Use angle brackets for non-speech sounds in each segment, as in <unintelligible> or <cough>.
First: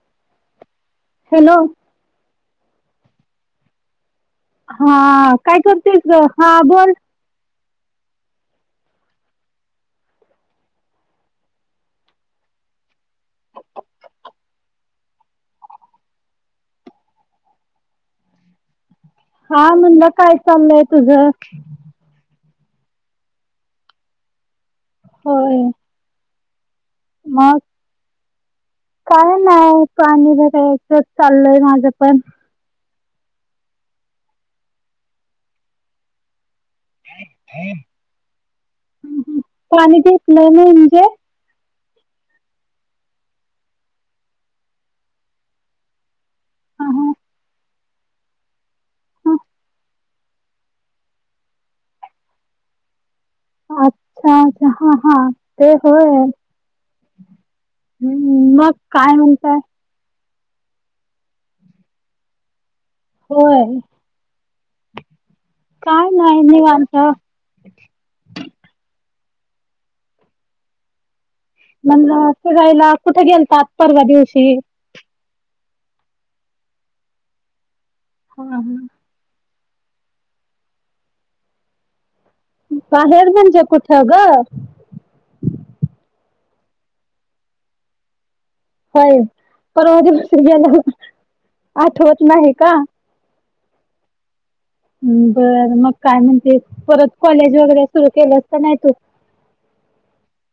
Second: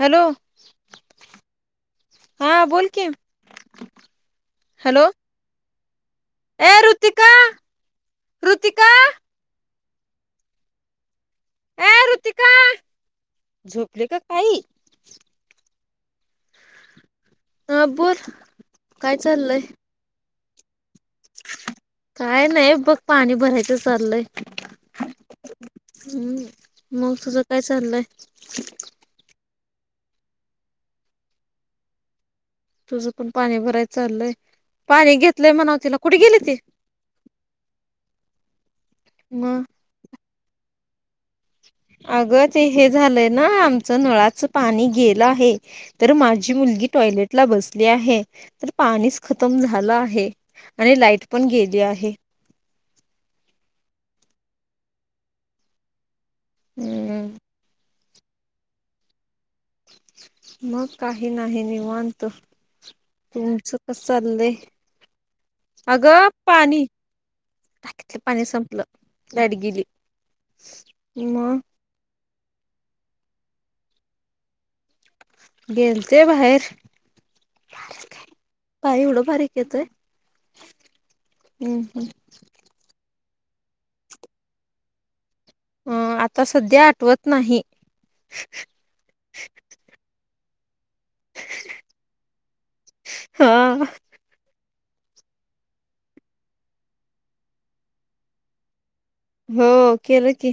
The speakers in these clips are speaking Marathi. हॅलो हॅलो हा बोल कि हा काय कर ए ऋतिका ऋतिका अ ुतिका झोपली का काही ह बोर हा मुणलं काय चाललय तुझ काय नाही बघ पाणी भरायचं चाललंय होय हम्म मग तुझं काय चाललंय काय नाही पाणी चाललय माझं पण तुझं पण पाणी भरायच चालय पाणी घेतलंय म्हणाव तिला कुठे गेली ती मग पाणी घेतलय म्हणजे अग ते हे झालंय ना आमचं नळाच पाणी गेलं आहे तर माझ ती मुलगी हा, टॉयलेट ला बस आहे तर पाणीच खतम झालं आहे आणि लाइट पण गेली आहे अच्छा अच्छा हा हा ते होय हम.. हम्म मग काय म्हणतय.. मग काही नाही निवांत.. होय तुमचं कसं चाललंय.. काय अगं नाही पाणी निवांत टाकीतलं पाणी संपलं... लाईट गेली... मग म्हणलं फिरायला कुठे गेलतात परवा दिवशी... गेलते बाहेर... हा, हा. काय एवढं बारीक.. येतय हम हम... बाहेर म्हणजे कुठं ग... अं आता सध्या आठवत नाही... ला आठवत नाही? हा... बर मग काय म्हणते परत कॉलेज वगैरे सुरू केलस का नाहीस तू... हो केलं की...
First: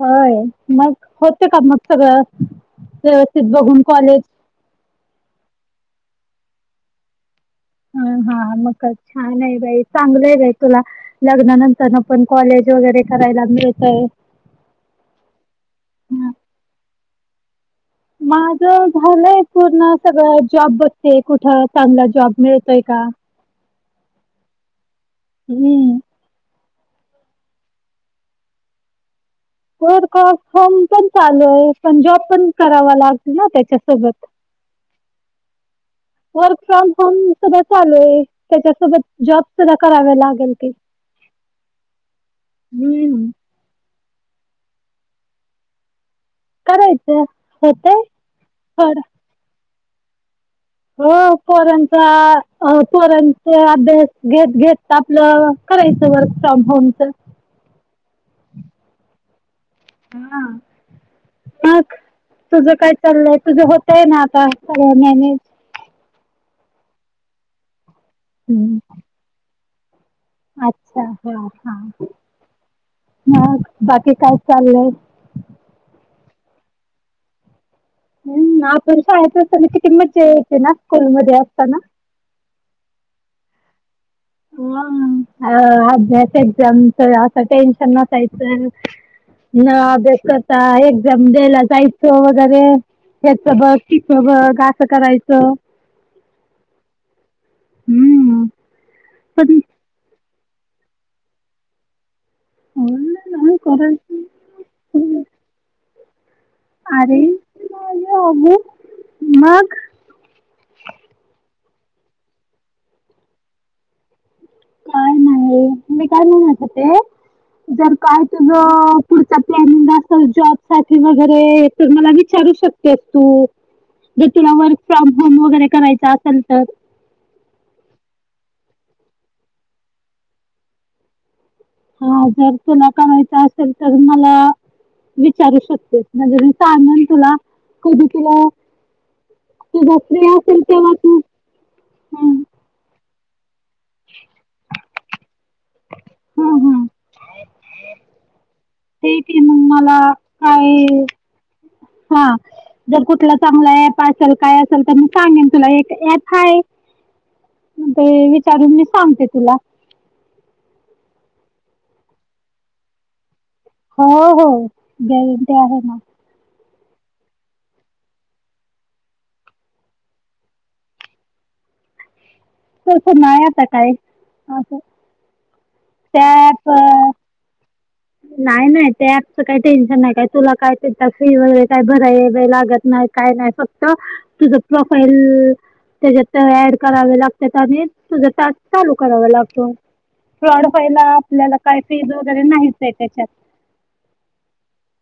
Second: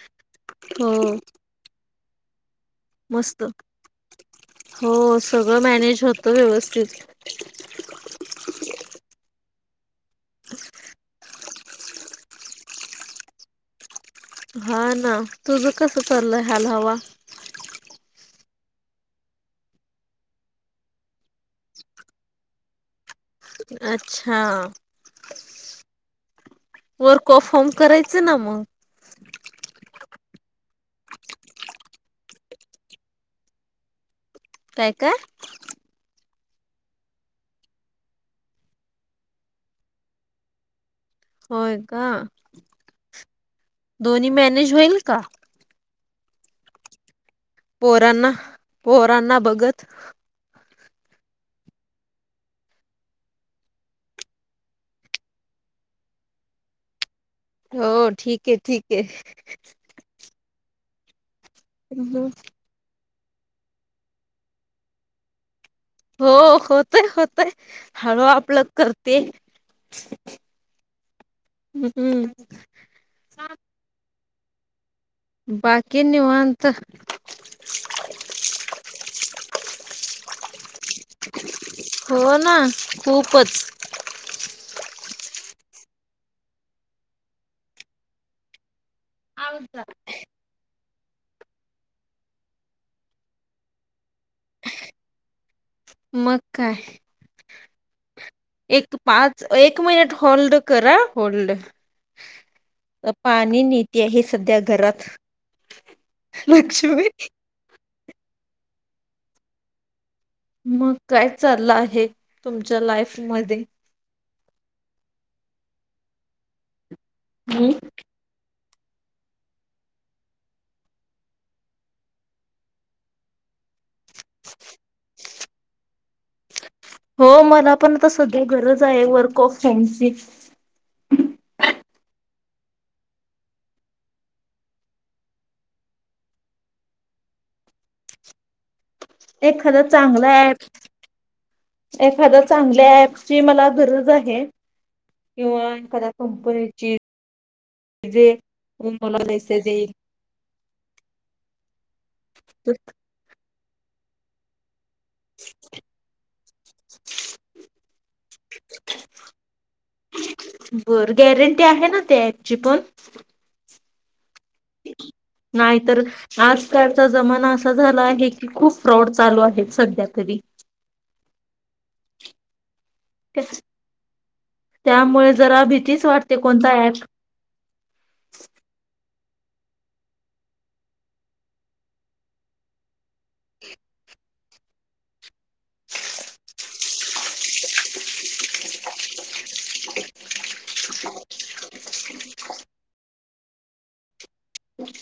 होय हो मग होते का मग सगळं... मस्त व्यवस्थित बघून कॉलेज... हो सगळं मॅनेज होतं व्यवस्थित... हा हा मग छान आहे बाई चांगलंय बाई तुला लग्नानंतर पण कॉलेज वगैरे करायला मिळतंय.. हा ना तुझं कसं हा. चाललंय हाल हवा माझं झालंय पूर्ण सगळं जॉब बघते कुठ चांगला जॉब मिळतोय का... अच्छा... हम्म वर्क ऑफ होम करायचं ना मग.. वर्क ऑफ होम पण चालू आहे पण जॉब पण करावा लागतो ना त्याच्यासोबत.. काय काय.. वर्क फ्रॉम होम सुद्धा चालूये त्याच्यासोबत जॉब सुद्धा करावा लागल की.. होय का हम्म दोन्ही मॅनेज होईल का.. करायचं.. होतंय पोरांना पर पोरांना बघत.. हो पोरांचा पोरांचा अभ्यास घेत घेत आपलं... करायचं वर्क फ्रॉम होमचं... हो ठीक आहे ठीक हो ना मग आहे तुझं काय... चाललंय तुझं होतंय ना आता सगळं मॅनेज... हो होतय होतय हळू आपलं हम्म करते... अच्छा हा हा हम्म म बाकी काय चाललंय... बाकी निवांत.... हा आपण शाळेत असताना किती मज्जा यायची ना स्कूलमध्ये असताना... हा खूपच... हा... अभ्यास एक्झाम असं टेन्शन नसायचं... न अभ्यास करता एक... ला जायचो वगैरे त्याचं बघ... असं करायचं... मग काय हम्म... एक पाच... पण एक मिनिट होल्ड कर हा... होल्ड... पाणी नेती आहे करायचं सध्या घरात... लक्ष्मी... हा मग... मग काय चाललं आहे तुमच्या लाईफ मध्ये... काय नाही... मी काय म्हणत होते जर काय तुझं... अ... पुढचा प्लॅन... म्हणजे असंच जॉबसाठी वगैरे तर मला विचारू शकतेस तू... जर तुला वर्क फ्रॉम होम वगैरे करायच आसन तर होय वर्क ऑफ होमची हा जर तुला करायचं असेल तर मला विचारू शकतेस म्हणजे मी सांगेन तुला कधी तुला एखादा तुझा फ्री चांगला असेल तेव्हा तू अँप हां एखाद्या चांगल्या ऍपची मला गरज आहे किंवा एखाद्या हां कंपनीची जे ते मला ते मग मेसेज मला येईल काय हा जर कुठला चांगला ऍप असेल काय असेल तर मी सांगेन तुला एक ऍप हाय. ते विचारून मी सांगते तुला. बर गॅरंटी आहे ना ते ऍपची पण? हो हो गॅरंटी आहे ना. कडचा जमाना असा झाला आहे की खूप फ्रॉड चालू आहेत सध्या तरी. तसं नाही आता काय. असं त्यामुळे जरा भीतीच वाटते कोणत ॲप नाही नाही त्या अँपची काही टेन्शन नाही काय तुला काय ते फी वगैरे काय भरा लागत नाही. काय नाही फक्त तुझ प्रोफाईल तेज्यात अँड करावे लागत्यात आणि तुझ टास्क चालू कराव लाग फ्रॉड पहिला आपल्याला काय फीज वगैरे नाहीच हे तेच्यात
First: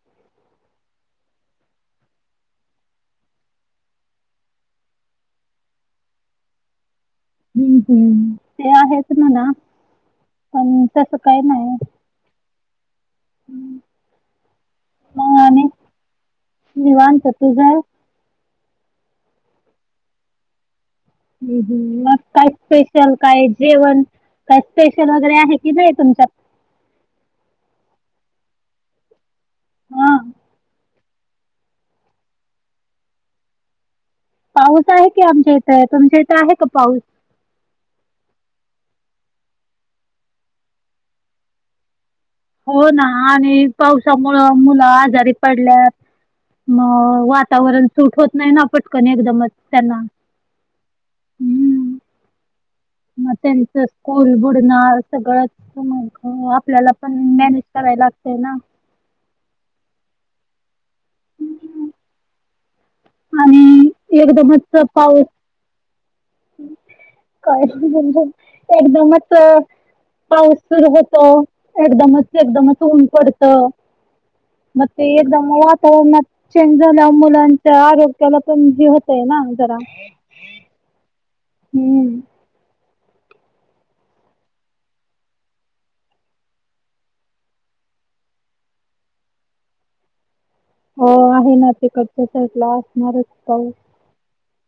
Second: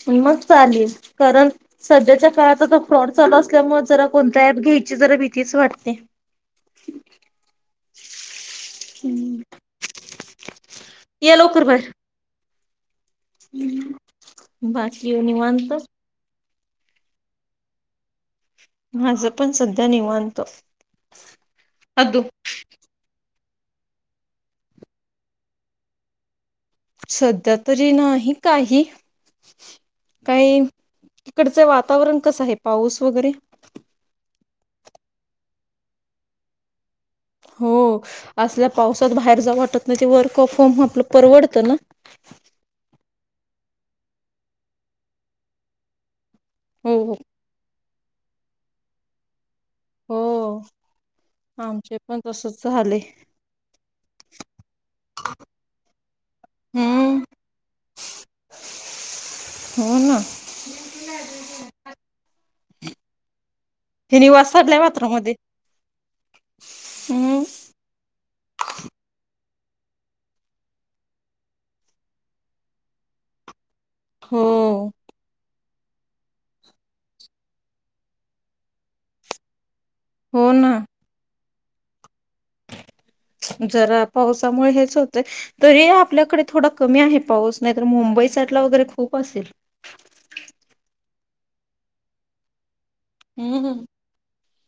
मग चालेल कारण सध्याच्या काळात आता फ्रॉड चालू असल्यामुळे जरा कोणत अँप घ्यायची जरा भीतीच वाटते. <inaudible> हम्, हम् ते आहेच म्हणा पण तस या काही लवकर नाही बाहेर बाकी मग आणि निवांत? निवांत तुझं? माझं पण सध्या निवांत. हू, हू मग अदू काय स्पेशल? काय जेवण काय स्पेशल वगैरे आहे कि नाही तुमच्यात? सध्या तरी नाही काही. हां काही तिकडचं वातावरण कसं आहे पाऊस वगैरे? पाऊस आहे की आमच्या इथं तुमच्या इथं आहे का पाऊस? हो असल्या पावसात बाहेर जाऊ वाटत नाही ते वर्क ऑफ होम आपलं परवडतं ना. हो ना आणि पावसामुळं मुलं आजारी पडल्या म हो हो वातावरण सूट होत नाही ना पटकन एकदम. हो आमचे पण तसच झाले म तेच कॉल बुडनार. सगळचं मग आपल्याला पण हम्म मॅनेज कराय लागतय ना. हो ना. आणि हे निवास साधलाय एकदमच पाऊस मात्रामध्ये हम्म <unintelligible> एकदमच पाऊस सुरु होतो एकदमच एकदमच ऊन पडत. हो <inaudible> त मग चेंज झाल्या मुलांच्या आरोग्याला पण हे होतय ना जरा हो ना. हम् <inaudible> जरा पावसामुळे हेच होत तरी आपल्याकडे थोडा कमी आहे पाऊस नाही तर मुंबईचा <unintelligible> वगैरे खूप असेल. <unintelligible> हो आहे ना तीकडच्या साईटला असणारच हम्म पाऊस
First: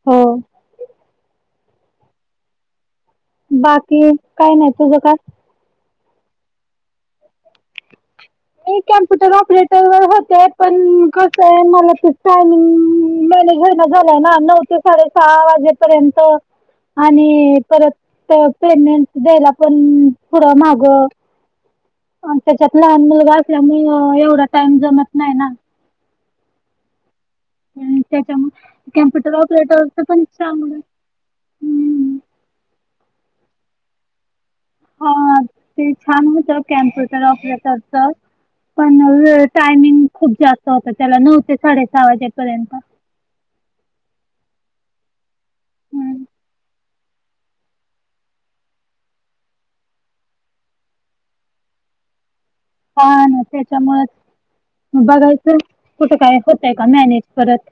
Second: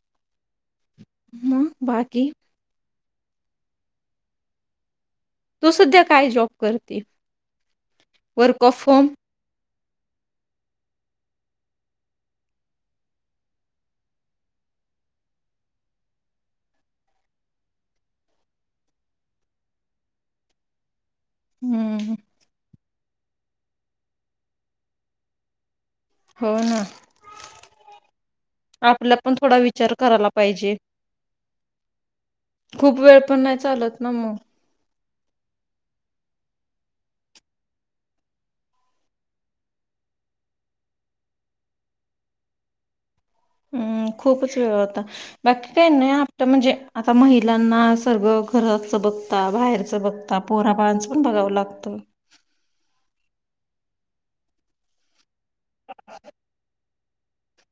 हो. म बाकी? बाकी काही नाही तुझं काय? तू सध्या काय जॉब करते? वर्क मी ऑफ होम कमप्युटर ऑपरेटर वर होते. पण कसं आहे मला ते टायमिंग मॅनेज होणार झालंय ना नऊ ते साडेसात. वाजेपर्यंत आणि परत पेमेंट द्यायला पण पुढं माग. हम्म त्याच्यात लहान मुलगा असल्यामुळे एवढा टाइम जमत नाही ना. हो ना त्याच्यामुळे आपला कम्प्युटर पण थोडा विचार ऑपरेटरच पण करायला पाहिजे चांगला. हम्म खूप वेळ पण नाही चालत ना मग. हा ते छान होतं कॅम्प्युटर ऑपरेटरच. पण टायमिंग खूप जास्त होत त्याला नऊ ते साडे सहा वाजेपर्यंत. हम् खूपच वेळ होता बाकी काही नाही हम्म आपत म्हणजे आता महिलांना सगळं. घराचं बघता बाहेरचं बघता पोरा बाळाचं पण बघावं लागतं. <inaudible> हा ना त्याच्यामुळे बघायचं कुठं काय होतय का मॅनेज. परत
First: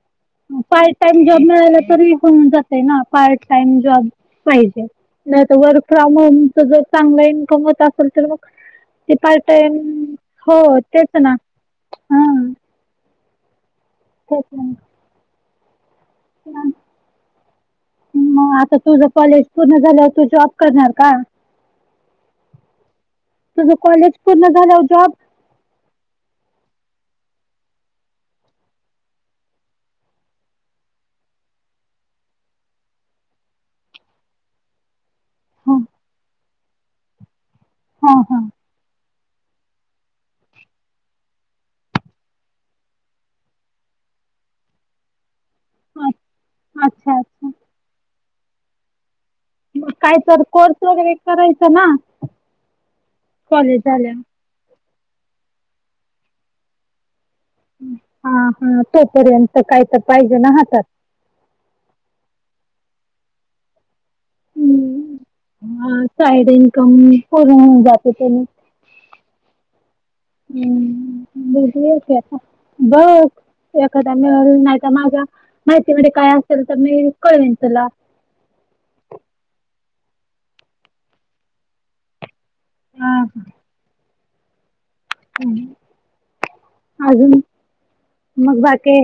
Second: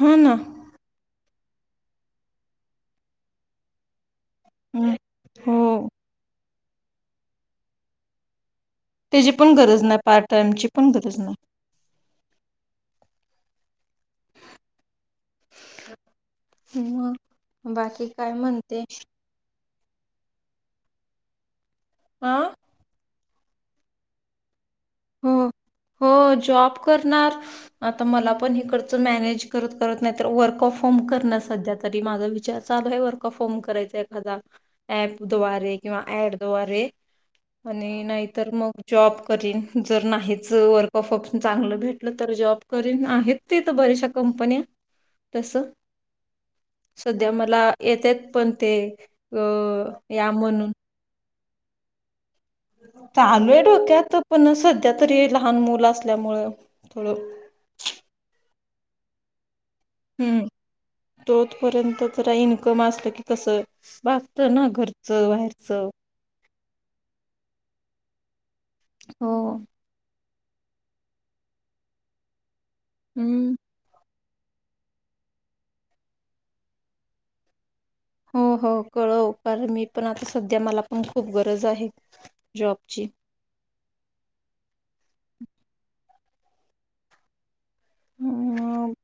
हा ना पार्ट टाईम जॉब मिळाला तरी होऊन जाते ना पार्ट टाइम जॉब. पाहिजे हम्म. नाही तर वर्क हो फ्रॉम होमच जर चांगलं इन्कम होत असेल तर मग ते त्याची पार्ट पण टाईम गरज नाही पार्ट हो टाइमची पण तेच गरज नाही ना. हा तेच ह बाकी काय मग आता म्हणते? तुझं कॉलेज पूर्ण झाल्यावर तू जॉब करणार का? हां तुझ कॉलेज पूर्ण झाला. हो हो जॉब. आता मला पण हे मॅनेज करत करत नाहीत वर्क ऑफ होम करणार सध्या. तरी माझा विचार चालू आहे वर्कऑफ होम करायचा एखादा ऍप. दवारे हा किंवा ऍड दवारे आणि हा नाहीतर मग जॉब करीन. जर नाहीच वर्क ऑफ चांगलं भेटलं तर जॉब करीन आहेत तेथ बऱ्याचशा कंपन्या. <inaudible> तस हा अच्छा सध्या अच्छा मला येतेत पण ते अ मग काय या तर म्हणून कोर्स वगैरे करायचं ना? चालू आहे कॉलेज डोक्यात झाल्यावर. पण सध्या तरी लहान मुलं असल्यामुळे थोडं हा हा तोपर्यंत. काय तर पाहिजे हम्म ना हातात. तोपर्यंत खरा इन्कम असल की कसं. भागतं ना हम् घरचं बाहेरचं हा साईड इन्कम पूर्ण होऊ जाते त्याच. हो हम्म बता बघ हम्म ए नाही माझ्या माहितीमध्ये काय असेल तर मी कळवेन तुला. हो हो कळव कारण मी पण आता सध्या मला पण खूप गरज आहे. जॉबची. हा हा. अजून मग बाकी.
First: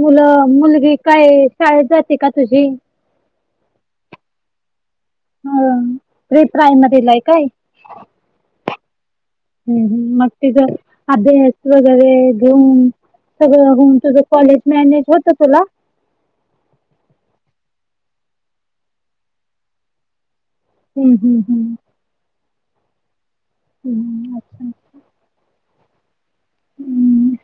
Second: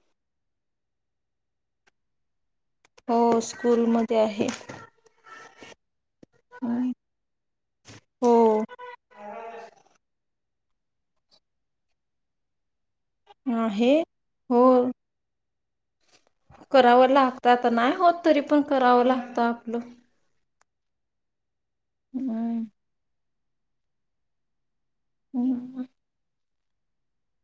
मुलं मुलगी काय शाळेत जाते का तुझी? हो स्कूलमध्ये आहे. ह प्रि प्रायमरीला आहे काय? हो हम् ह म अध हस बग आहे ऊम तर आहे तुझं हो कॉलेज मॅनेज होत तुला? करावं लागत आता नाय होत, तरीपण करावं लागतं आपलं हम्म हम्म हम्म. हां. हम्मम्म अच्छा अच्छा हम्. हम्म.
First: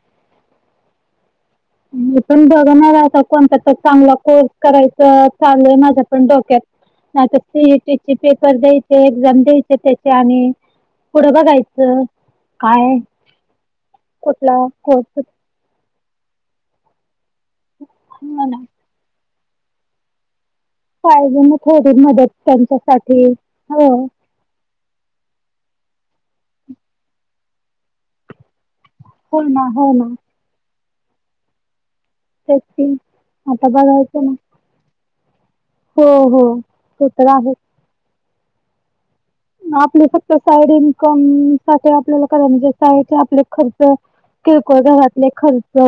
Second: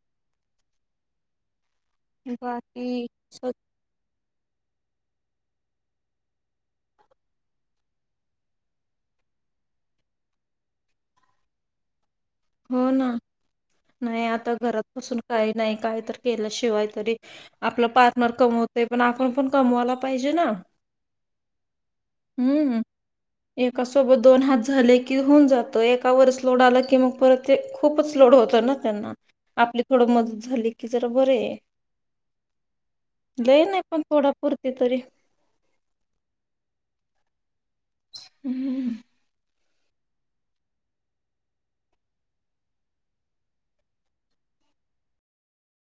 मी पण बघणार बाकी आता कोणता तरी चांगला कोर्स? करायचं चालूए माझ्या पण डोक्यात नाही तर सीईटीचे पेपर द्यायचे, एक्झाम द्यायचे त्याचे आणि पुढं बघायचं. हो काय ना, नाही आता कुठला घरात बसून कोर्स काही नाही, काय तर केल्याशिवाय तरी? आपलं पार्टनर कमवतय पण आपण पण कमवायला पाहिजे ना. पाहिजे म थोडी मदत हम्म त्यांच्यासाठी एका हो. सोबत दोन हात झाले की होऊन जातं एकावरच लोड आलं, की मग परत ते खूपच लोड होतं ना त्यांना हो ना आपली हो थोडं ना मदत झाली, की जरा बर ए. तेच की लई आता नाही पण बघायचं पोटा ना पुरती तरी हो हो ते तर आहेच. हम्म. आपले फक्त साईड इन्कम साठि आपल्याला करा, म्हणजे साईड आपले खर्च- किरकोळ घरातले खर्च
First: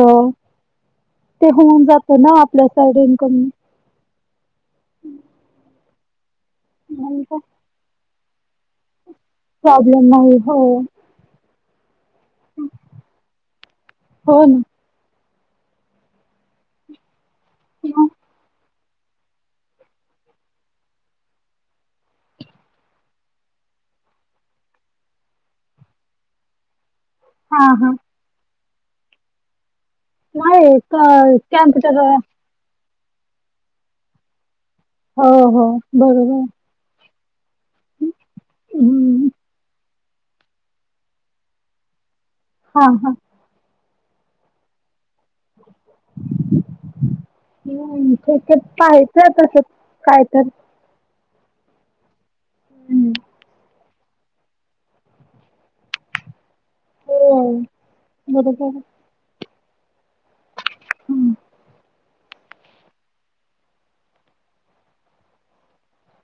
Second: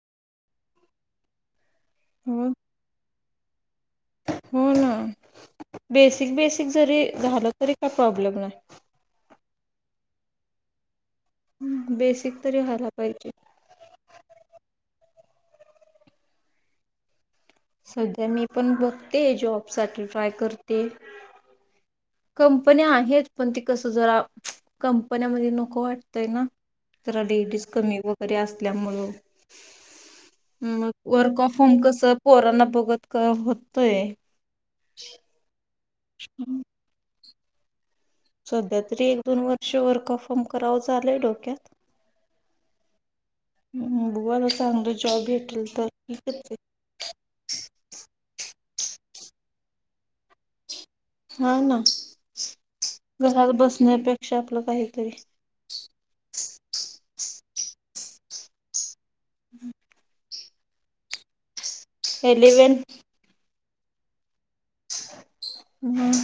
ते होऊन जात ना हो आपल्या साईड इन्कम हो ना बेसिक बेसिक जरी झालं तरी काय प्रॉब्लेम नाही? प्रॉब्लेम नाही हो. बेसिक तरी व्हायला पाहिजे. हो ना मग सध्या मी पण बघतेए जॉब साठि ट्राय करते. कंपन्या आहेत, पण ते कस जरा कंपन्यामध्ये नको वाटतय ना. जरा लेडीज हा हा कमी वगैरे असल्यामुळं नाही मग वर्क ऑफ होम कॅम्प्युटर कसं पोरांना बघत काय होतय हो हो बरोबर. सध्या तरी एक हम्म दोन वर्ष वर्कऑफ होम करावं चालूय डोक्यात हा हा. ह बघुया ना चांगली जॉब भेटले तर होते. हम्म ठीक आहे पाहायचं तसं काय तर? हा ना. हम्म, घरात बसण्यापेक्षा आपलं काहीतरी होय बरोबर हम्म. एलिवेन मं.